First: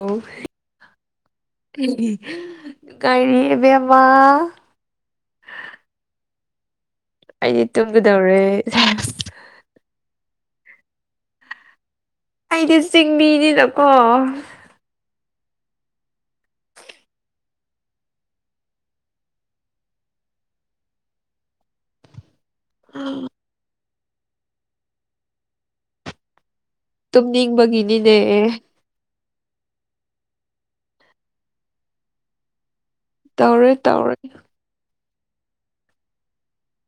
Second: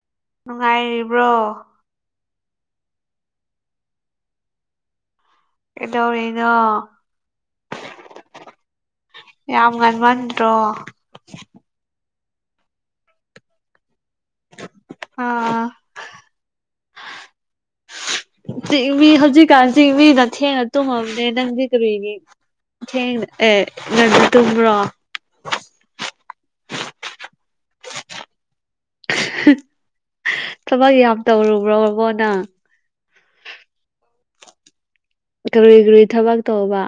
ꯑꯣ ꯅꯨꯡꯉꯥꯏꯔꯤꯕ꯭ꯔꯣ ꯀꯔꯤꯕꯦꯝꯃ ꯑꯦꯗꯣꯔꯦꯩꯅ ꯑꯩꯗꯤ ꯇꯨꯝꯒꯗꯧꯔꯦ ꯇꯣ ꯑꯩꯗꯤ ꯆꯤꯡꯃꯤꯅꯤꯅꯀꯣ [inaudible] ꯑꯥ ꯆꯤꯡꯃꯤ ꯍꯧꯖꯤꯛꯀꯥꯟ ꯆꯤꯡꯃꯤꯅ ꯊꯦꯡꯅ ꯇꯨꯝꯃꯝꯅꯦ ꯅꯪꯗꯤ ꯀꯔꯤꯒꯤ ꯊꯦꯡꯅ ꯑꯦ ꯉ ꯇꯨꯝꯕ꯭ꯔꯣ ꯅ ꯒꯅꯤꯅꯦ ꯊꯕꯛ ꯌꯥꯝ ꯇꯧꯔꯨꯕ꯭ꯔꯣꯕꯣ ꯅꯪ ꯇꯧꯔꯦ ꯇꯧꯔꯦ ꯀꯔꯤꯏ ꯀꯏ ꯊꯕꯛ ꯇꯧꯕ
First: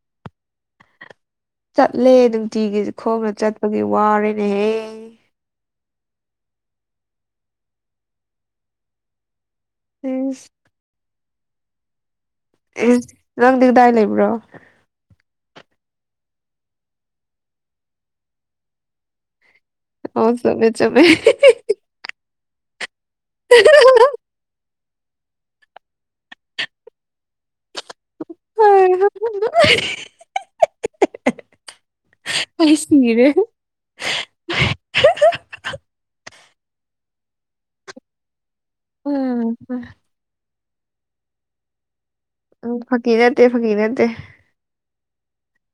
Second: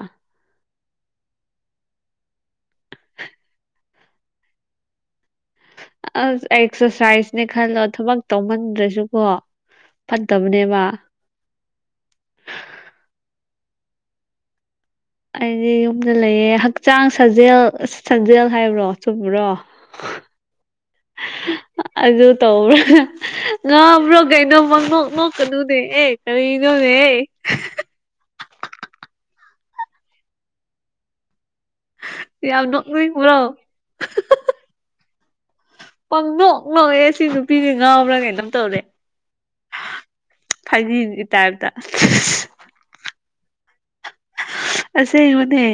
ꯆꯠꯂꯦ ꯅꯨꯡꯇꯤꯒꯤ ꯈꯣꯡꯅ ꯆꯠꯄꯒꯤ ꯋꯥꯔꯦꯅꯦꯍꯦ ꯑꯁ ꯑꯦꯛꯁꯔꯁꯥꯏꯁꯅꯦ ꯈꯜꯂꯣ ꯊꯕꯛ ꯇꯧꯃꯟꯗ꯭ꯔꯁꯨꯀꯣ ꯏꯁ ꯐꯠꯇꯠꯇꯕꯅꯦꯕ ꯑꯦ ꯅꯪꯗꯤ ꯀꯗꯥꯏ ꯂꯩꯕ꯭ꯔꯣ ꯑꯩꯗꯤ ꯌꯨꯝꯗ ꯂꯩꯌꯦ ꯍꯛꯆꯥꯡ ꯁꯥꯖꯦꯜ ꯁꯥꯖꯦꯜ ꯍꯥꯏꯕ꯭ꯔꯣ ꯆꯨꯝꯕ꯭ꯔꯣ ꯑꯥꯎ ꯆꯃꯦ ꯆꯃꯦ ꯇꯧꯔꯥ ꯉꯥ꯭ꯔꯣ ꯀꯩꯅꯣꯃ ꯅꯣꯛ ꯅꯣꯛꯀꯗꯨꯅꯦ ꯑꯦ ꯀꯔꯤꯅꯣꯅꯦ ꯑꯦ [inaudible] ꯌꯥꯝ ꯑꯩ ꯅꯣꯛ ꯁꯤꯔꯦ ꯈ꯭ꯔꯣ ꯄꯪꯗꯣ ꯑꯣ ꯑꯦꯁꯤ ꯅꯨꯄꯤꯗꯤ ꯉꯥꯎꯕ꯭ꯔꯥ ꯀꯩꯅꯪ ꯎꯝ ꯎꯝ ꯐꯥꯖꯤꯒꯤ ꯇꯥꯏꯞꯇ ꯎꯝ ꯐꯀꯤꯔꯠꯇꯦ ꯐꯀꯤꯔꯠꯇ ꯑꯁꯦ ꯃꯅꯦ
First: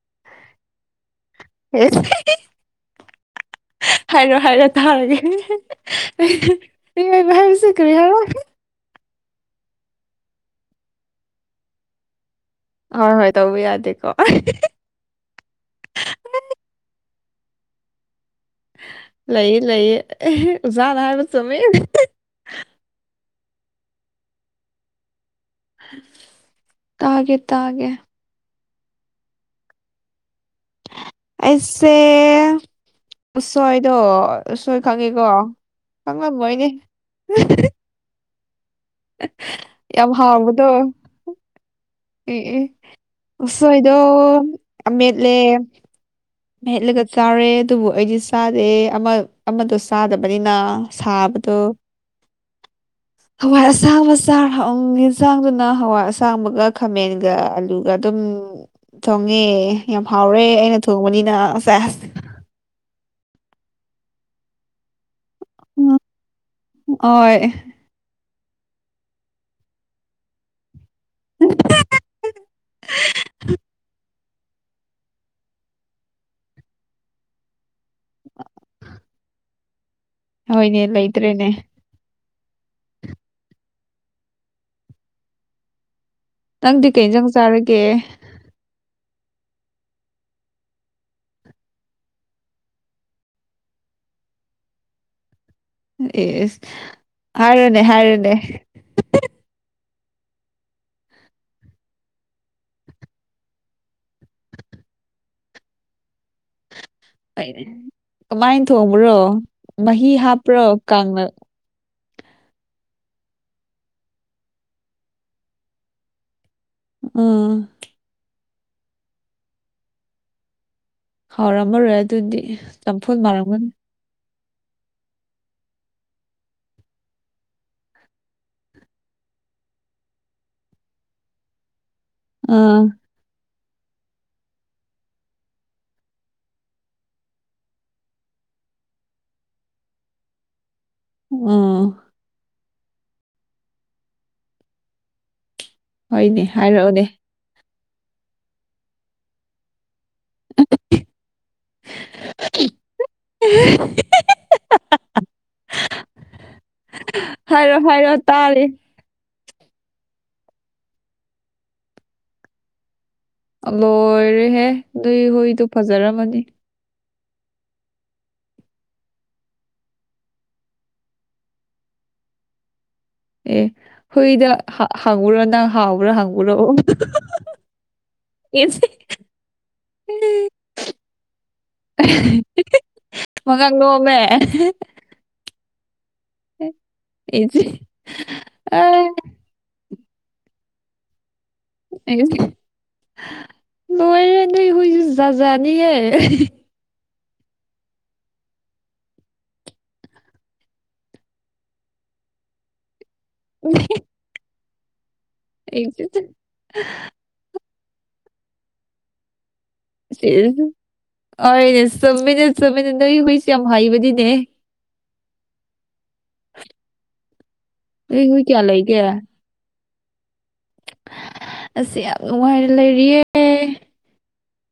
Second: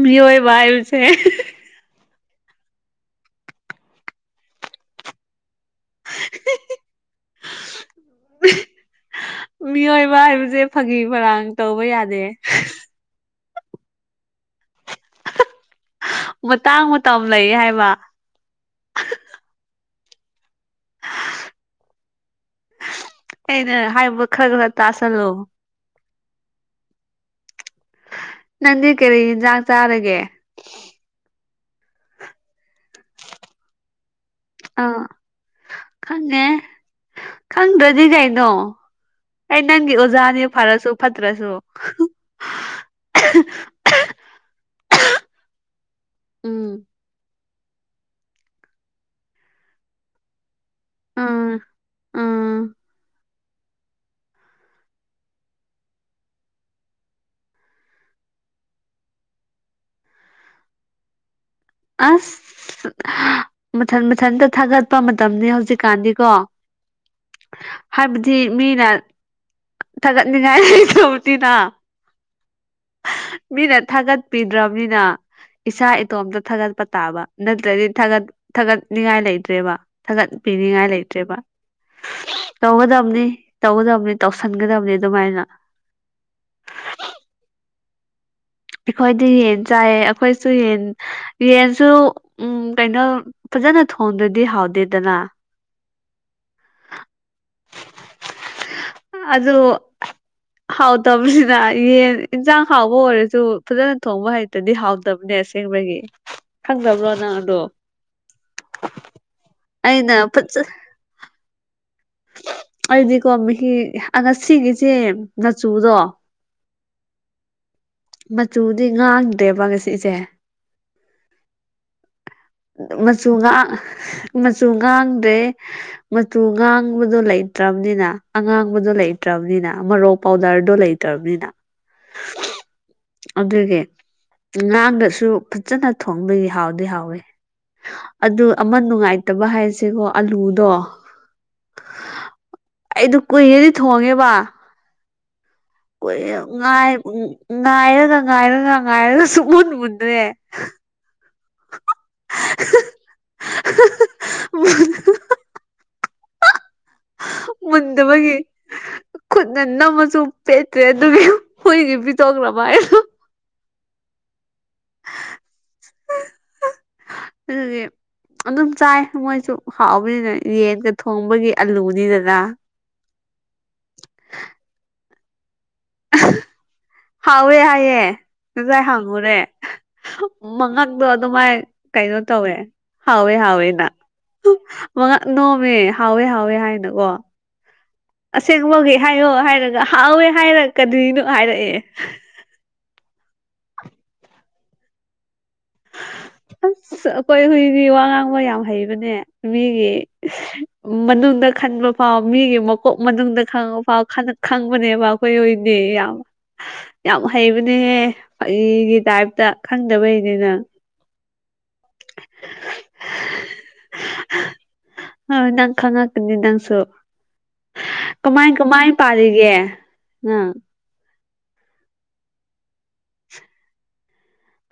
ꯃꯤꯑꯣꯏ ꯏꯁꯦ ꯑꯦ ꯍꯥꯏꯔꯣ ꯍꯥꯏꯔꯣ ꯊꯥꯔꯒꯦꯕ ꯍꯥꯏꯕꯁꯤ ꯀ ꯃꯤꯑꯣꯏꯕ ꯍꯥꯏꯕꯁꯦ ꯐꯥꯒꯤ ꯃꯔꯔꯥꯡ ꯇꯧꯕ ꯌꯥꯗꯦ ꯍꯣꯏ ꯍꯣꯏ ꯇꯧꯕ ꯌꯥꯗꯦꯀꯣ ꯃꯇꯥꯡ ꯃꯇꯝ ꯂꯩ ꯍꯥꯏꯕ ꯂꯩ ꯂꯩꯌꯦꯖꯥꯗ ꯍꯥꯏ ꯆꯃꯦ ꯑꯩꯅ ꯍꯥꯏꯕ ꯈꯔ ꯈꯔ ꯇꯥꯁꯜꯂꯣ ꯇꯥꯒꯦ ꯇꯥꯒꯦ ꯅꯪꯗꯤ ꯀꯔꯤ ꯌꯦꯤꯟꯖꯥꯛ ꯆꯥꯔꯒꯦ ꯑꯩꯁꯦꯁꯣꯏꯗꯣ ꯑꯥ ꯈꯪꯉꯦ ꯈꯪꯗ꯭ꯔꯗꯤ ꯀꯩꯅꯣ ꯑꯩ ꯅꯪꯒꯤ ꯌꯥꯝ ꯑꯣꯖꯥꯅꯦ ꯍꯥꯎꯕꯗꯣ ꯐꯔꯁꯨ ꯐꯠꯇ꯭ꯔꯁꯨ ꯎꯝ ꯎꯝ ꯎꯁꯣꯏꯗꯣ ꯑꯃꯦꯠꯂꯦ ꯎꯝ ꯃꯍꯦꯠꯂꯒ ꯆꯥꯔꯦ ꯑꯗꯨꯕꯨ ꯑꯩꯗꯤ ꯆꯥꯗꯦ ꯑꯃꯗꯣ ꯆꯥꯗꯕꯅꯤꯅ ꯎꯝ ꯁꯥꯥꯕꯇꯣ ꯎꯝ ꯍꯋꯥꯏ ꯑꯁꯥꯡꯕ ꯆꯥꯔ ꯍ ꯌꯦꯟꯁꯥꯡꯗꯨꯅ ꯍꯋꯥꯏ ꯑꯁꯥꯡꯕꯒ ꯈꯥꯃꯦꯟꯒ ꯑꯂꯨꯒ ꯑꯗꯨꯝ ꯊꯣꯡꯉꯦ ꯌꯥꯝ ꯍꯥꯎꯔꯦ ꯑꯩꯅ ꯊꯣꯡꯕꯅꯤꯅ ꯑꯁ ꯑꯁ ꯑꯁ ꯃꯊꯟ ꯃꯊꯟꯇ ꯊꯥꯒꯠꯄ ꯎꯝ ꯍꯧꯖꯤꯛꯀꯥꯟꯗꯤꯀꯣ ꯍꯣꯏ ꯍꯥꯏꯕꯗꯤ ꯁꯤ ꯃꯤꯅ ꯊꯥꯒꯠꯅꯤꯡꯉꯥꯏ ꯅꯥ ꯃꯤ ꯅ ꯊꯒꯠ ꯄꯤꯗ꯭ꯔꯕꯅꯤꯅ ꯏꯁꯥ ꯏꯇꯣꯝꯇ ꯊꯥꯒꯠꯄ ꯇꯥꯕ ꯅꯠꯇ꯭ꯔꯗꯤ ꯊꯥꯒꯠ ꯊꯥꯒꯠꯅꯤꯡꯉꯥꯏ ꯂꯩꯇ꯭ꯔꯦꯕ ꯍꯣꯏꯅꯦ ꯊꯥꯒꯠꯄꯤꯅꯤꯡꯉꯥꯏ ꯂꯩꯇ꯭ꯔꯦꯕ ꯂꯩꯇ꯭ꯔꯦꯅꯦ ꯇꯧꯒꯗꯕꯅꯤ ꯇꯧꯒꯗꯕꯅꯤ ꯇꯧꯁꯤꯟꯒꯗꯕꯅꯤ ꯑꯗꯨꯃꯥꯏꯅ ꯅꯪꯗꯤ ꯀꯩ ꯆꯪ ꯆꯥꯔꯒꯦ ꯑꯩꯈꯣꯏꯗꯤ ꯌꯦꯟ ꯆꯥꯏꯌꯦ ꯑꯩꯈꯣꯏꯁꯨ ꯌꯦꯟ ꯌꯦꯟꯁꯨ ꯎꯝ ꯀꯩꯅꯣ ꯐꯖꯅ ꯍꯣꯡꯗꯗꯤ ꯍꯥꯎꯗꯦꯗꯅ ꯌꯦꯁ ꯍꯥꯏꯔꯅꯦ ꯍꯥꯏꯔꯅꯦ ꯑꯗ [unintelligible] [inaudible] ꯍꯥꯎꯇꯕꯁꯤꯅ ꯌꯦꯟ ꯏꯟꯁꯥꯡ ꯍꯥꯎꯕ ꯑꯣꯏꯔꯁꯨ ꯐꯖꯅ ꯊꯣꯡꯕ ꯍꯩꯇꯗꯤ ꯍꯥꯎꯗꯕꯅꯦ ꯑꯁꯦꯡ ꯕꯒꯤ ꯀꯃꯥꯏꯅ ꯊꯣꯡꯕ꯭ꯔꯣ ꯃꯍꯤ ꯑꯩꯅ ꯍꯥꯞꯄ꯭ꯔꯣ ꯀꯥꯡꯅ ꯑꯗꯨꯗꯤꯀꯣ ꯃꯤ ꯉꯁꯤꯒꯤꯁꯦ ꯃꯆꯨꯗꯣ ꯎꯝ ꯃꯆꯨꯗꯤ ꯉꯥꯡꯗ꯭ꯔꯦꯕ ꯉꯁꯤꯁꯦ ꯍꯥꯎꯔ ꯑꯃ ꯔ ꯃꯆꯨꯉꯥ ꯃꯆꯨ ꯉꯥꯡꯗ꯭ꯔꯦ ꯃꯆꯨ ꯉꯥꯡꯕꯗꯣ ꯂꯩꯇ꯭ꯔꯕꯅꯤꯅ ꯑꯉꯥꯡꯕꯗꯣ ꯂꯩꯇ꯭ꯔꯕ ꯅꯤꯅ ꯃꯔꯣꯛ ꯄꯥꯎꯗꯔꯗꯣ ꯂꯩꯇ꯭ꯔꯕꯅꯤꯅ ꯎꯝ ꯑꯗꯨꯒꯤ ꯉꯥꯡꯗꯁꯨ ꯐꯖꯅ ꯊꯣꯡꯕꯒꯤ ꯍꯥꯎꯗꯤ ꯍꯥꯎꯋꯤ ꯑꯗꯨ ꯑꯃ ꯅꯨꯡꯉꯥꯏꯇꯕ ꯍꯥꯏꯁꯦꯀꯣ ꯑꯂꯨꯗꯣ ꯑꯥ ꯑꯩꯗ ꯀꯨꯏꯔꯦꯗꯤ ꯊꯣꯡꯉꯦꯕ ꯀ ꯣꯏ ꯍꯣꯏꯅꯦ ꯍꯥꯏꯔꯛꯑꯣꯅꯦ ꯉꯥꯏꯔꯒ ꯉꯥꯏꯔꯒ ꯉꯥꯏꯔꯒ ꯁꯨ ꯃꯨꯟꯨ [unintelligible] [inaudible] ꯃ [unintelligible] [inaudible] ꯍꯥꯏꯔꯣ ꯃꯗ ꯍꯥꯏꯔꯣ ꯃꯒꯤ ꯇꯥꯔꯤ ꯈꯨꯠꯅ ꯅꯝꯃꯁꯨ ꯄꯦꯠꯇ꯭ꯔꯦ ꯑꯗꯨꯒꯤ ꯍꯨꯏꯒꯤ ꯄꯤꯊꯣꯛ꯭ꯔꯕ ꯍꯥꯏꯅꯣ ꯂꯣꯏꯔꯦꯍꯦ ꯅꯣꯏ ꯍꯣꯏꯗꯨꯣ ꯐꯖꯔꯝꯃꯅꯤ ꯑꯗꯨꯒꯤ ꯑꯗꯨꯝ ꯆꯥꯏ ꯃꯣꯏꯁꯨ ꯍꯥꯎꯕꯅꯤꯅ ꯌꯦꯟꯒ ꯊꯣꯡꯕꯒꯤ ꯑꯂꯨꯅꯤꯗꯅ ꯑꯦ ꯍꯣꯏꯗ ꯍꯉꯣꯔꯅ ꯍꯥꯎꯕ꯭ꯔꯥ ꯍꯪꯕ꯭ꯔꯣꯁ ꯍꯥꯎꯋꯦ ꯍꯥꯏꯌꯦ ꯉꯁꯥꯏ ꯍꯪꯉꯨꯔꯦ ꯃꯉꯛꯇꯣ ꯑꯗꯨꯃꯥꯏ ꯀꯩꯅꯣ ꯇꯧꯋꯦ ꯍꯥꯎꯋꯦ ꯃꯉꯛ ꯍꯥꯎꯋꯦꯅ ꯂꯣꯝꯃꯦ ꯅꯣꯝꯃꯦ ꯍꯥꯎꯋꯦ ꯍꯥꯎꯋꯦ ꯍꯥꯏꯅꯀꯣ ꯑꯁꯦꯡꯕꯒꯤ ꯍꯥꯏꯌꯣ ꯍꯥꯏꯔꯒ ꯍꯥꯎꯋꯦ ꯍꯥꯏꯔꯛꯀꯗꯣꯏꯅꯣ ꯍꯥꯏꯔꯛꯑꯦ ꯂꯣꯏꯔ ꯍꯨꯏꯥꯖꯅꯤꯍꯦ ꯑ [unintelligible] [inaudible] ꯍꯈꯣꯏ ꯍꯨꯏꯒꯤ ꯋꯥ ꯉꯥꯡꯕ ꯌꯥꯝ ꯍꯩꯕꯅꯦ ꯃꯤꯒꯤ ꯃꯅꯨꯡꯗ ꯈꯟꯕ ꯐꯥꯎꯕ ꯃꯤꯒꯤ ꯃꯀꯣꯛ ꯃꯅꯨꯡꯗ ꯈꯪꯥꯎ ꯈꯪꯕꯅꯦꯕ ꯑꯩꯈꯣꯏ ꯍꯣꯏꯗꯤ ꯌꯥꯝ ꯌꯥꯝ ꯍꯩꯕꯅꯤ ꯅꯦꯍꯦ ꯑꯩꯒꯤ ꯇꯥꯏꯞꯇ ꯈꯪꯗꯕꯩꯅꯤꯅꯪ ꯑꯅꯦ ꯆꯃꯤꯅꯠ ꯆꯃꯤꯅ ꯅ ꯍꯨꯏꯁ ꯌꯥꯝ ꯍꯥꯏꯩꯕꯗꯤꯅꯦ ꯍꯣꯏ ꯅꯪ ꯈꯪꯉꯛꯀꯅꯤ ꯅꯪꯁꯨ ꯀꯃꯥꯏ ꯀꯃꯥꯏ ꯄꯥꯔꯤꯒꯦ ꯑ ꯑꯁꯤ ꯌꯥꯝ ꯅꯨꯡꯉꯥꯏꯅ ꯂꯩꯔꯤꯌꯦ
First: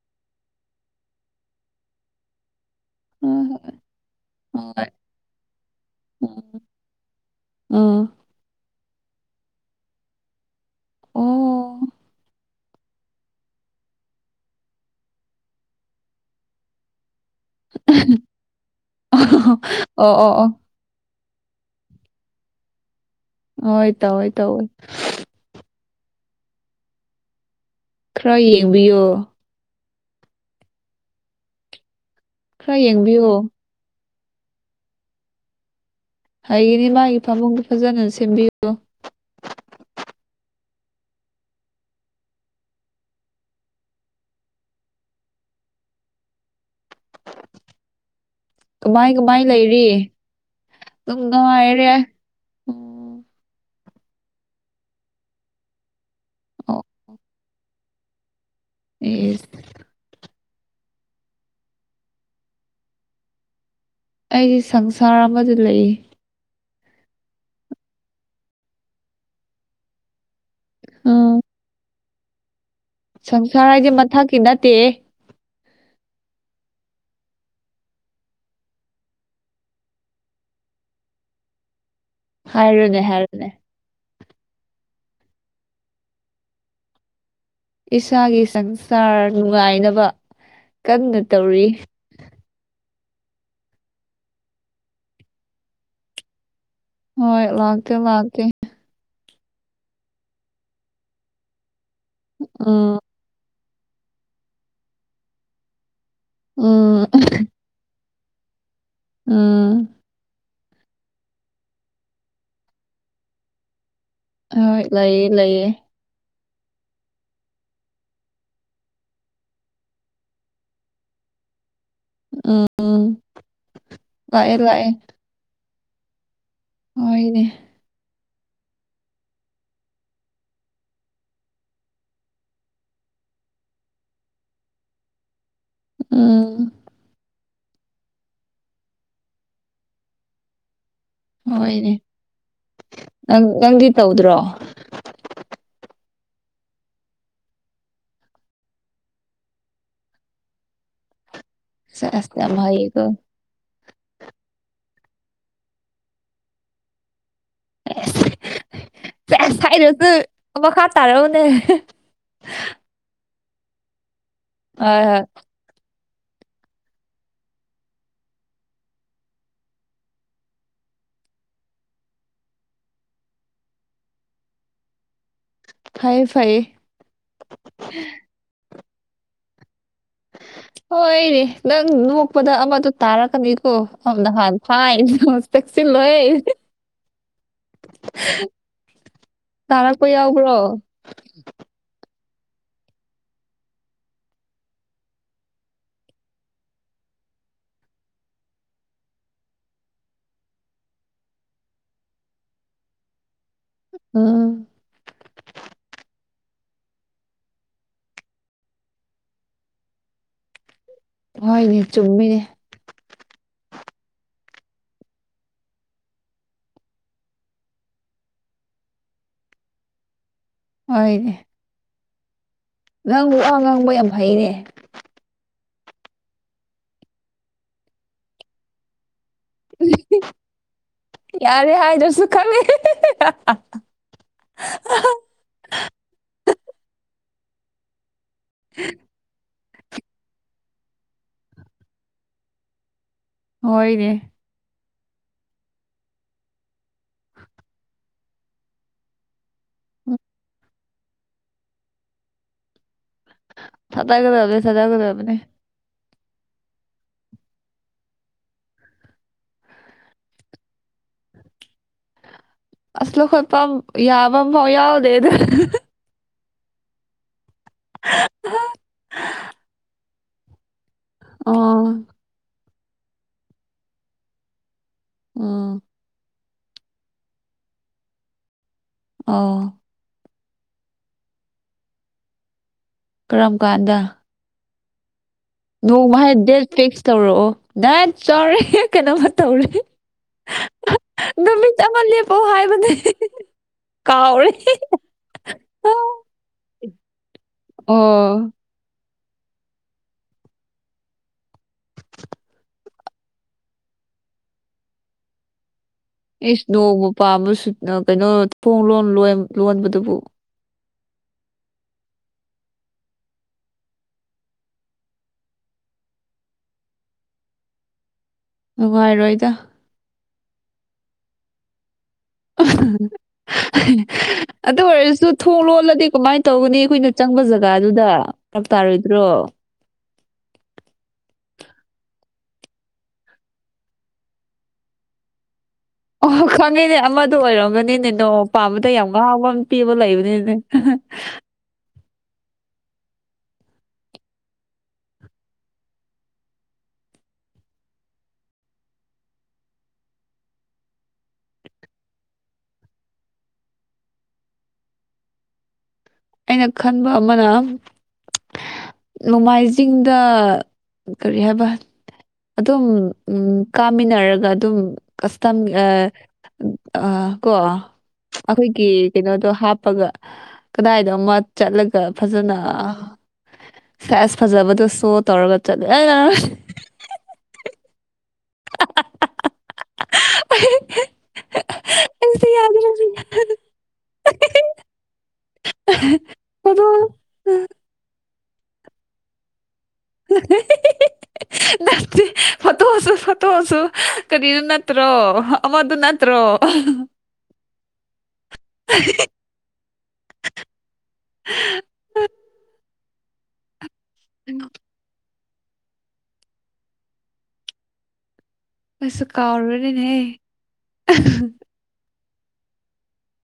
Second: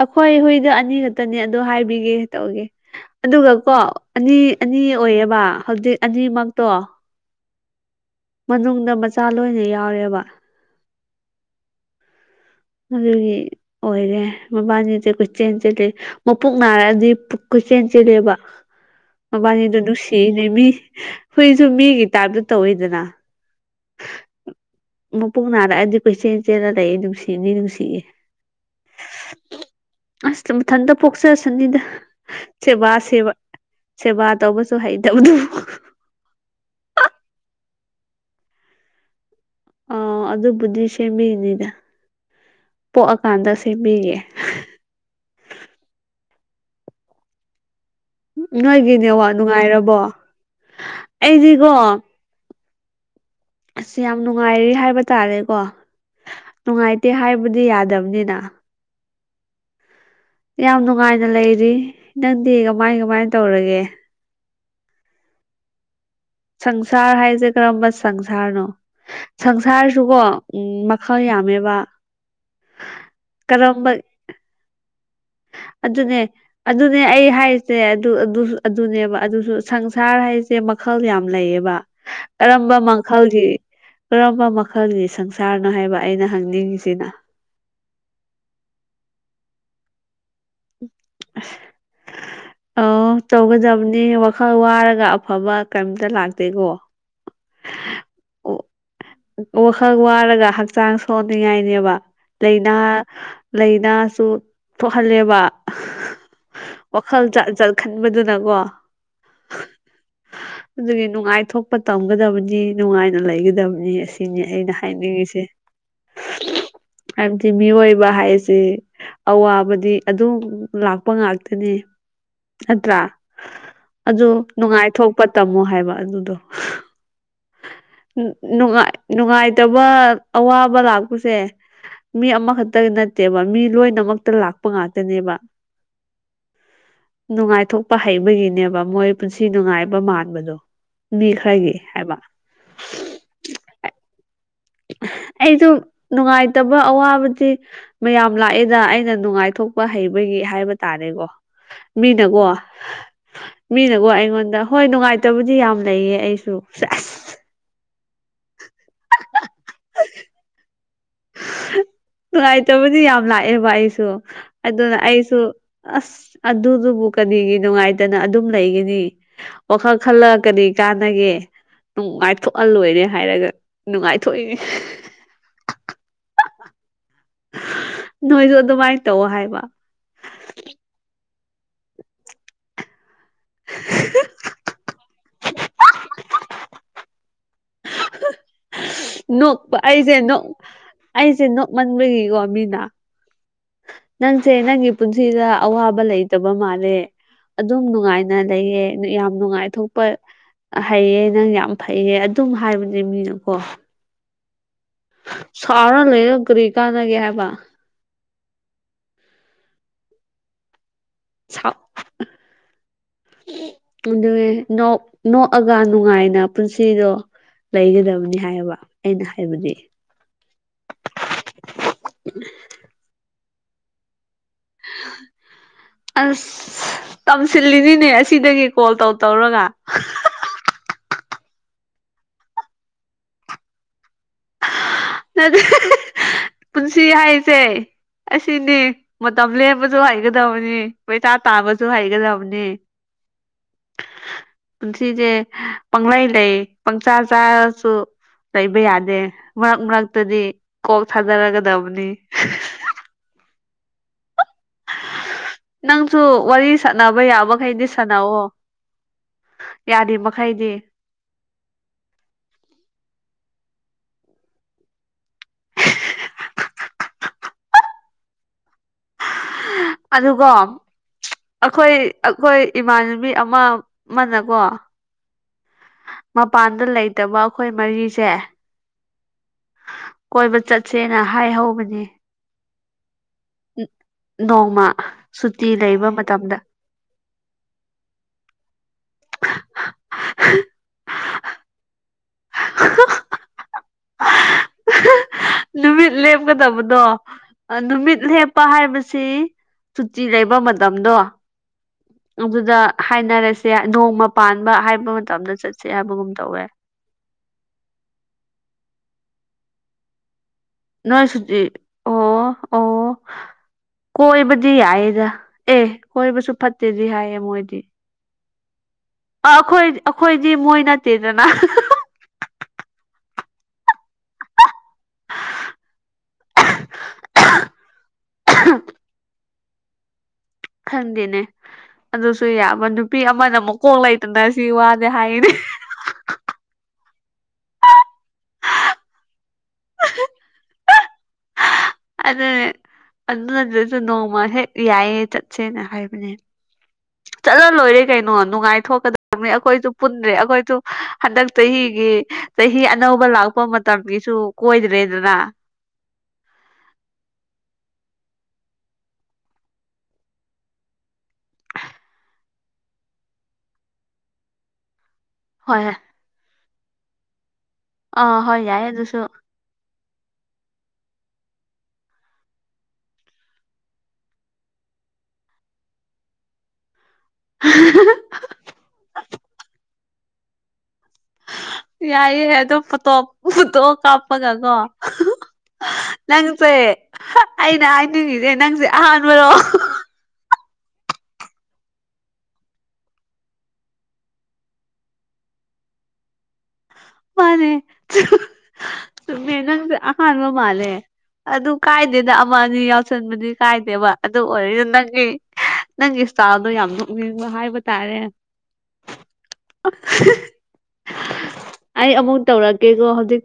ꯑꯩꯈꯣꯏ ꯍꯨꯣꯏꯗ ꯑꯅꯤ ꯈꯛꯇꯅꯦ ꯑꯗꯣ ꯍꯥꯏꯕꯤꯒꯦ ꯇꯧꯒꯦ ꯑꯗꯨꯒ ꯀꯣ ꯑꯅꯤ ꯑꯅꯤ ꯑꯣꯏꯌꯦꯕ ꯍꯧꯖꯤꯛ ꯑꯅꯤꯃꯛꯇꯣ ꯑꯥ ꯅ ꯅ ꯃꯆꯥ ꯂꯣꯏꯅ ꯌꯥꯎꯔꯦꯕ ꯑꯗꯨꯒꯤ ꯑꯣꯏꯔꯦ ꯃꯕꯥꯅꯤꯗꯤ ꯑꯩꯈꯣꯏ ꯆꯦꯟ ꯆꯦꯜꯂꯤ ꯃꯄꯨꯛ ꯅꯥꯔꯛꯑꯗꯤ ꯀꯣꯏꯆꯦꯟ ꯆꯦꯜꯂꯦꯕ ꯃꯕꯥꯅꯤꯗꯣ ꯅꯨꯡꯁꯤꯅꯦ ꯃꯤ ꯍꯨꯏꯁꯨ ꯃꯤꯒꯤ ꯇꯥꯏꯞꯇ ꯇꯧꯋꯤꯗꯅ ꯍꯣꯏ ꯇꯧꯑꯣꯏ ꯇꯧꯏ ꯄꯩꯁꯦ ꯆꯦꯔꯗꯥꯥꯏꯌꯦ ꯅꯨꯡꯁꯤꯅꯤꯅꯨꯡꯁꯤ ꯈꯔ ꯌꯦꯡꯕꯤꯌꯣ ꯑꯁ ꯊꯟꯗ ꯄꯣꯛꯁ ꯁꯅꯤꯗ ꯈꯔ ꯌꯦꯡꯕꯤꯌꯨ ꯁꯤꯦꯕꯥ ꯇꯣꯧꯕꯁꯨ ꯍꯥꯏꯩꯗꯗꯨ ꯍꯌꯦꯅꯦ ꯃꯥꯒꯤ ꯐꯥꯃꯨꯡꯗꯨ ꯐꯖꯅ ꯁꯦꯝꯕꯤꯌꯨ ꯑ ꯑꯗꯨꯕꯨꯗꯤ ꯁꯦꯝꯕꯤꯅꯤꯗ ꯄꯣꯛꯑꯀꯥꯟꯗ ꯁꯦꯝꯕꯤꯌꯦꯦ [inaudible] ꯅꯣꯏꯒꯤ ꯀꯃꯥꯏ ꯅꯦꯋꯥꯛ ꯀꯃꯥꯏ ꯂꯩꯔꯤ ꯅꯨꯡꯉꯥꯏꯔꯕꯣ ꯑꯗꯨꯝ ꯑꯩꯗꯤꯀꯣ ꯅꯨꯡꯉꯥꯏꯔꯦ ꯎ ꯑꯁ ꯌꯥꯝ ꯅꯨꯡꯉꯥꯏꯔꯤ ꯍꯥꯏꯕ ꯇꯥꯔꯦꯀꯣ ꯅꯨꯡꯉꯥꯏꯇꯦ ꯍꯥꯏꯕꯗꯤ ꯌꯥꯗꯕ ꯀꯅꯤꯗ ꯑꯦ ꯌꯥꯝ ꯅꯨꯡꯉꯥꯏꯅ ꯂꯩꯔꯤ ꯅꯪꯗꯤ ꯀꯃꯥꯏ ꯀꯃꯥꯏꯅ ꯇꯧꯔꯒꯦ ꯑꯩꯁ ꯁꯪꯁꯥꯔ ꯑꯃꯗꯤꯗ ꯂꯩꯏ ꯁꯪꯁꯥꯔ ꯍꯥꯏꯁꯦ ꯀꯔꯝꯕ ꯁꯪꯁꯥꯔꯅꯣ ꯁꯪꯁꯥꯔꯁꯨꯀꯣ ꯎꯝ ꯃꯈꯥ ꯎꯝ ꯌꯥꯝꯃꯦꯕ ꯁꯪꯁꯥꯔ ꯀꯔꯝꯕ ꯍꯥꯏꯁꯦ ꯃꯊꯛꯀꯤ ꯅꯠꯇꯦ ꯑꯗꯨꯅꯦ ꯑꯗꯨꯅꯦ ꯑꯩ ꯍꯥꯏꯁꯦ ꯑꯗꯨꯅꯦꯕ ꯑꯗꯨꯁꯨ ꯁꯪꯁꯥꯔ ꯍꯥꯏꯁꯦ ꯃꯈꯜ ꯌꯥꯝ ꯂꯩꯌꯦꯕ ꯀꯔꯝꯕ ꯍꯥꯏꯔꯣꯅꯦ ꯃꯈꯜꯒꯤ ꯍꯥꯏꯔꯣꯅꯦ ꯀꯔꯝꯕ ꯃꯈꯜꯒꯤ ꯁꯪꯁꯥꯔꯅꯣ ꯍꯥꯏꯕ ꯑꯩꯅ ꯍꯪꯅꯤꯡꯉꯤꯁꯤꯅ ꯏꯁꯥꯒꯤ ꯁꯪꯁꯥꯔ ꯅꯨꯡꯉꯥꯏꯅꯕ ꯀꯟꯅ ꯇꯧꯔꯤ ꯑ ꯇꯧꯒꯗꯕꯅꯤ ꯋꯥꯈꯜ ꯋꯥꯔꯒ ꯑꯐꯕ ꯀꯔꯤꯝꯇ ꯂꯥꯛꯇꯦꯀꯣ ꯍꯣꯏ ꯂꯥꯛꯀꯦ ꯂꯥꯛꯀꯦ ꯋꯥꯈꯛ ꯋꯥꯔꯒ ꯍꯛꯆꯥꯡ ꯁꯣꯟꯅꯤꯡꯉꯥꯏꯅꯦꯕ ꯂꯥꯏꯅꯥ ꯎꯝ ꯂꯩꯥꯏꯅꯥꯁꯨ ꯊꯣꯛꯍꯜꯂꯦꯕ ꯎꯝ ꯋꯥꯈꯜꯠ ꯕꯗꯨꯅ ꯀꯣ ꯎꯝ ꯑꯗꯨꯒꯤ ꯅꯨꯡꯉꯥꯏꯊꯣꯛꯄ ꯇꯝꯒꯗꯕꯅꯤ ꯅꯨꯡꯉꯥꯏꯅ ꯂꯩꯒꯗꯕꯅꯤ ꯑ ꯁꯤꯅꯤ ꯑꯩꯅ ꯍꯣꯏ ꯂꯩꯌꯦ ꯍꯥꯏꯅꯤꯡꯉꯤꯁꯦ ꯂꯩꯌꯦ ꯍꯥꯏꯕꯗꯤ ꯃꯤꯑꯣꯏꯕ ꯍꯥꯏꯁꯦ ꯑꯋꯥꯕꯗꯤ ꯑꯗꯨꯝ ꯂꯥꯛꯄ ꯉꯥꯛꯇꯅꯦ ꯅꯠꯇ꯭ꯔꯥ ꯎꯝ ꯑꯗꯨ ꯂꯥꯛꯑꯦ ꯅꯨꯡꯉꯥꯏꯊꯣꯛꯄ ꯇꯝꯃꯣ ꯍꯥꯏꯕ ꯑꯗꯨꯗꯣ ꯑꯣꯏꯣꯏꯅꯦ ꯅꯨꯡꯉꯥꯏ ꯅꯨꯡꯉꯥꯏꯇꯕ ꯑꯋꯥꯕ ꯂꯥꯛꯄꯁꯦ ꯃꯤ ꯑꯃꯈꯛꯇꯒꯤ ꯅꯠꯇꯦꯕ ꯃꯤ ꯂꯣꯏꯅꯃꯛꯇ ꯂꯥꯛꯄ ꯉꯥꯛꯇꯅꯦꯕ ꯎꯝ ꯅꯨꯡꯉꯥꯏꯊꯣꯛꯄ ꯍꯩꯕꯒꯤꯅꯦꯕ ꯃꯣꯏ ꯄꯨꯟꯁꯤ ꯅꯨꯡꯉꯥꯏꯕ ꯃꯥꯟꯕꯗꯣ ꯃꯤ ꯈꯔꯒꯤ ꯍꯣꯏꯅꯦ ꯍꯥꯏꯕ ꯅꯪ ꯅꯪꯗꯤ ꯇꯧꯗ꯭ꯔꯣ ꯑꯩꯁꯨ ꯅꯨꯡꯉꯥꯏꯇꯕ ꯑꯋꯥꯕꯗꯤ ꯃꯌꯥꯝ ꯂꯥꯛꯏꯦꯗ ꯑꯩꯅ ꯅꯨꯡꯉꯥꯏꯊꯣꯛꯄ ꯍꯩꯕꯒꯤ ꯍꯥꯏꯕ ꯇꯥꯔꯦꯒꯣ ꯁꯁꯅꯚ ꯃꯤꯅꯀꯣ ꯑꯩꯉꯣꯟꯗ ꯍꯣꯏ ꯅꯨꯡꯉꯥꯏꯇꯕꯗꯤ ꯌꯥꯝ ꯂꯩꯌꯦ ꯑꯩꯁꯨꯁ ꯑꯦꯁꯁ ꯍꯥꯏꯔꯁꯨ ꯃꯈꯥ ꯇꯥꯔꯛꯎꯅꯦ ꯅꯨꯡꯉꯥꯏꯇꯕꯗꯤ ꯌꯥꯝ ꯂꯥꯛꯑꯦꯕ ꯑꯩꯁꯨ ꯑꯗꯨꯅ ꯍꯣꯏ ꯍꯣꯏ ꯑꯩꯁꯨ ꯑꯁ ꯑꯗꯨꯗꯨꯕꯨ ꯀꯔꯤꯒꯤ ꯅꯨꯡꯉꯥꯏꯇꯅ ꯑꯗꯨꯝ ꯂꯩꯒꯅꯤ ꯋꯥꯈꯜ ꯈꯜꯂ ꯀꯔꯤ ꯀꯥꯟꯅꯒꯦ ꯅꯨꯡꯉꯥꯏꯊꯣꯛꯍꯜꯂꯣꯏꯔꯦ ꯍꯥꯏꯔꯒ ꯅꯨꯡꯉꯥꯏꯊꯣꯛꯏꯅꯦ ꯐꯌꯦꯦ ꯐꯌꯦ ꯅꯣꯏꯁꯨ ꯑꯗꯨꯃꯥꯏꯅ ꯇꯧ ꯍꯥꯏꯕ ꯍꯣꯏꯅꯦ ꯅꯪ ꯅꯣꯛꯄꯗ ꯑꯃꯗ ꯇꯥꯔꯛꯀꯅꯤꯀꯣ ꯑꯍꯗꯜ ꯐꯥꯏꯟ ꯍꯁꯇꯁꯤ ꯂꯣꯏ ꯅꯣꯛꯄ ꯑꯩꯁꯦ ꯑꯩꯁꯦ ꯅꯣꯛꯃꯟꯕꯒꯤꯀꯣ ꯃꯤꯅ ꯅꯪꯁꯦ ꯅꯪꯒꯤ ꯄꯨꯟꯁꯤꯗ ꯑꯋꯥꯕ ꯂꯩꯇꯕ ꯃꯥꯜꯂꯦ ꯑꯗꯨꯝ ꯅꯨꯡꯉꯥꯏꯅ ꯂꯩꯌꯦ ꯌꯥꯝ ꯅꯨꯡꯉꯥꯏ ꯊꯣꯛꯄ ꯍꯩꯌꯦ ꯅꯪ ꯌꯥꯝ ꯐꯩꯌꯦ ꯑꯗꯨꯝ ꯍꯥꯏꯕꯅꯦ ꯃꯤꯅꯀꯣ ꯎꯝ ꯁꯥꯎꯅ ꯂꯩ ꯔꯤꯀꯅꯒꯕ ꯍꯣꯏꯅꯦ ꯆꯨꯝꯃꯤꯅꯦ ꯑꯗꯨ ꯅꯣꯛꯑꯒ ꯅꯨꯡꯉꯥꯏꯅ ꯄꯨꯟꯁꯤꯗꯣ ꯂꯩꯒꯗꯕꯅꯤ ꯍꯥꯏꯌꯦꯕ ꯑꯩꯅ ꯍꯥꯏꯕꯗꯤ ꯍꯣꯏꯅꯦ ꯎ ꯅꯪ ꯋꯥ ꯉꯥꯡꯕ ꯌꯥꯝ ꯐꯩꯅꯦ ꯑꯁ ꯇꯝꯁꯤꯜꯂꯤꯅꯤꯅꯦ ꯑꯁꯤꯗꯒꯤ ꯀꯣꯜ ꯇꯧ ꯇꯧꯔꯒ ꯌꯥꯔꯦ ꯍꯥꯏꯗ꯭ꯔꯁꯨ ꯈꯪꯂꯦ ꯄꯨꯟꯁꯤ ꯍꯥꯏꯁꯦ ꯑꯁꯤꯅꯤ ꯃꯇꯝ ꯂ ꯁꯨ ꯍꯩꯒꯗꯕꯅꯤ ꯄꯩꯁꯥ ꯇꯥꯕꯁꯨ ꯍꯩꯒꯗꯕꯅꯤ ꯑꯣꯏꯣꯏꯅꯦ ꯄꯨꯟꯁꯤꯁꯦ ꯄꯪꯂꯂꯩ ꯂꯩ ꯄꯪꯆꯥ ꯆꯥꯔꯁꯨ ꯂꯩꯕ ꯌꯥꯗꯦ ꯃꯔꯛ ꯎꯝ ꯃꯔꯛꯇꯗꯤ ꯀꯣꯛ ꯊꯥꯗꯔꯒꯗꯕꯅꯤ ꯊꯥ ꯇ ꯀꯗ ꯁꯖꯥꯎ ꯀꯗꯕꯅꯦ ꯁꯨ ꯋꯥꯔꯤ ꯁꯥꯟꯅꯕ ꯌꯥꯕꯈꯩꯗꯤ ꯁꯥꯟꯅꯑꯣ ꯌꯥꯔꯤ ꯃꯈꯩꯗꯤ ꯑꯁꯂꯣ ꯈꯣꯣꯏꯄ ꯌꯥꯕ ꯐꯥꯎ ꯌꯥꯎꯗꯦ ꯑꯗꯨ ꯎ ꯑꯗꯨꯒꯣ ꯑꯩꯈꯣꯏ ꯑꯩꯈꯣꯏ ꯏꯃꯥꯟꯅꯕꯤ ꯑꯃ ꯑꯃꯅꯀꯣ ꯑꯥ ꯃꯄꯥꯟꯗ ꯂꯩꯇꯕ ꯑꯩꯈꯣꯏ ꯃꯔꯤꯁꯦ ꯑꯣ ꯀꯣꯏꯕ ꯆꯠꯁꯦꯅ ꯍꯥꯏꯍꯧꯕꯅꯦ ꯀꯔꯝ ꯀꯥꯟꯗ ꯅꯣꯡꯃ ꯁꯨꯇꯤ ꯅꯣꯡ ꯂꯩꯕ ꯃꯥꯥꯏ ꯃꯇꯝꯗ ꯗꯦꯠ ꯐꯤꯛꯁ ꯇꯧꯔꯛꯑꯣ ꯗꯥꯏꯠ ꯆꯥꯎꯔ ꯀꯩꯅꯣꯃ ꯇꯧꯔꯦ ꯅꯨꯃꯤꯠ ꯑꯃ ꯂꯦꯞꯄꯣ ꯍꯥꯏꯕꯅꯦ ꯀꯥꯎ ꯅꯨꯃꯤꯠ ꯂꯦꯞꯀꯗꯕꯗꯣ ꯅꯨꯃꯤꯠ ꯑꯣ ꯂꯦꯞꯄ ꯍꯥꯏ ꯁꯤ ꯆꯨꯇꯤ ꯂꯩꯕ ꯃꯇꯝꯗꯣ ꯑꯗꯨꯗ ꯍꯥꯏꯅꯔꯁꯦ ꯅꯣꯡꯃ ꯄꯥꯟꯕ ꯍꯥꯏꯕ ꯃꯇꯝꯗ ꯆꯠ ꯑꯦꯁ ꯅꯣꯡꯃ ꯄꯥꯝꯃꯁꯨ ꯀꯩꯅꯣ ꯐꯣꯡ ꯂꯣꯟ ꯂꯣꯟꯕꯗꯨꯕꯨ ꯅꯣꯏ ꯁꯨꯇꯤ ꯑꯣ ꯑꯣ ꯀꯣꯏꯕꯗꯤ ꯌꯥꯏꯌꯦꯗ ꯑꯦ ꯀꯣꯏꯕꯁꯨ ꯐꯠꯇꯦꯗꯤ ꯍꯥꯏꯌꯦ ꯃꯣꯏꯗꯤ ꯑ ꯅꯨꯡꯉꯥꯏꯔꯣꯏꯗ ꯑꯩꯈꯣꯏ ꯑꯩꯈꯣꯏꯗꯤ ꯃꯣꯏ ꯅꯠꯇꯦꯗꯅ ꯑꯗꯨ ꯑꯣꯏꯔꯁꯨ ꯊꯣꯡ ꯂꯣꯜꯂꯗꯤ ꯀꯃꯥꯏꯅ ꯇꯧꯒꯅꯤ ꯑꯩꯈꯨꯣꯏꯅ ꯆꯪꯕ ꯖꯒꯥꯗꯨꯗ ꯐꯔꯛ ꯇꯥꯔꯣꯏꯗ꯭ꯔꯣ ꯈꯟꯗꯦꯅꯦ ꯑꯗꯨꯁꯨ ꯌꯥꯕ ꯅꯨꯄꯤ ꯑꯃꯅ ꯃꯀꯣꯛ ꯂꯩꯇꯅ ꯁꯤ ꯋꯥꯁꯦ ꯍꯥꯏꯅꯦ ꯑꯣ ꯈꯪꯉꯤꯅꯦ ꯑꯃꯗ ꯑꯣꯏꯔꯝꯕꯅꯤꯅꯦ ꯅꯣ ꯄꯥꯝꯕꯗ ꯌꯥꯝ ꯉꯥꯎꯕ ꯑꯃ ꯄꯤꯕ ꯂꯩꯕꯅꯤꯅꯦ ꯑꯗꯨꯅꯦ ꯑꯗꯨꯅ ꯑꯗꯨꯗꯁꯨ ꯅꯣꯡꯃ ꯍꯦꯛ ꯌꯥꯏꯌꯦ ꯆꯠꯁꯦꯅ ꯍꯥꯏꯕꯅꯦ ꯆꯠꯂ ꯂꯣꯏꯔꯦ ꯀꯩꯅꯣ ꯅꯨꯡꯉꯥꯏꯊꯀꯗꯕꯅꯤ ꯑꯩꯈꯣꯏꯁꯨ ꯄꯨꯟꯗ꯭ꯔꯦ ꯑꯩꯈꯣꯏꯁꯨ ꯍꯟꯗꯛ ꯆꯍꯤ ꯒꯤ ꯆꯍꯤ ꯑꯅꯧꯕ ꯂꯥꯛꯄ ꯃꯇꯝꯒꯤꯁꯨ ꯀꯣꯏꯗ꯭ꯔꯦꯗꯅ ꯑꯩꯅ ꯈꯟꯕ ꯑꯃꯅ ꯅꯣꯡꯃꯥꯏꯖꯤꯡꯗ ꯀꯔꯤ ꯍꯥꯏꯕ ꯑꯗꯨꯝ ꯎꯝ ꯀꯥꯃꯤꯟꯅꯔꯒ ꯑꯗꯨꯝ ꯀꯁ ꯍꯣꯏ ꯍꯣꯏ ꯀꯣ ꯑꯥ ꯍꯣꯏ ꯌꯥꯏꯌꯦ ꯑꯩꯈꯣꯏꯒꯤ ꯑꯗꯨꯁꯨ ꯀꯩꯅꯣꯗꯣ ꯍꯥꯞꯄꯒ ꯀꯗꯥꯏꯗꯣ ꯑꯃ ꯆꯠꯂꯒ ꯐꯖꯅ ꯁꯥꯏꯁ ꯐꯖꯕꯗꯨꯁꯨꯣ ꯇꯧꯔꯒ ꯆꯠꯂ [unintelligible] ꯑꯩ ꯌꯥꯏꯑꯦ ꯑꯗꯨ ꯐꯣꯇꯣꯞ ꯐꯣꯇꯣ ꯀꯥꯞꯄꯒꯀꯣ ꯅꯪꯁꯦ ꯐꯣꯇꯣ ꯑꯩꯅ ꯍꯥꯏꯅꯤꯡꯉꯤꯁꯦ ꯅꯪꯁꯦ ꯑꯍꯥꯟꯕꯔꯣ ꯅꯠꯇꯦ ꯐꯣꯠꯇꯣꯁꯨ ꯐꯣꯠꯇꯣꯁꯨ ꯀꯔꯤꯅ ꯅꯠꯇ꯭ꯔꯣ ꯑꯃꯗꯨ ꯅꯠꯇ꯭ꯔꯣ ꯃꯥꯅꯦ ꯆꯨꯝꯃꯦ ꯅꯡꯁꯦ ꯑꯃꯥꯟꯕ ꯃꯥꯜꯂꯦ ꯑꯗꯨ ꯀꯥꯏꯗꯦꯗ ꯑꯃ ꯑꯅꯤ ꯌꯥꯎꯁꯟꯕꯗꯤ ꯀꯥꯏꯗꯦꯕ ꯑꯗꯨ ꯑꯣꯏꯔꯗ ꯅꯪꯒꯤ ꯅꯪꯒꯤ ꯏꯁꯇꯥꯜꯗꯣ ꯌꯥꯝ ꯅꯣꯛꯅꯤꯡꯕ ꯍꯥꯏꯕ ꯇꯥꯔꯦ ꯑꯩꯁꯨ ꯀꯥꯥꯎꯔꯨꯔꯦꯅꯦ ꯑꯩ ꯑꯃꯨꯛ ꯇꯧꯔꯛꯀꯦꯀꯣ ꯍꯧꯖꯤꯛ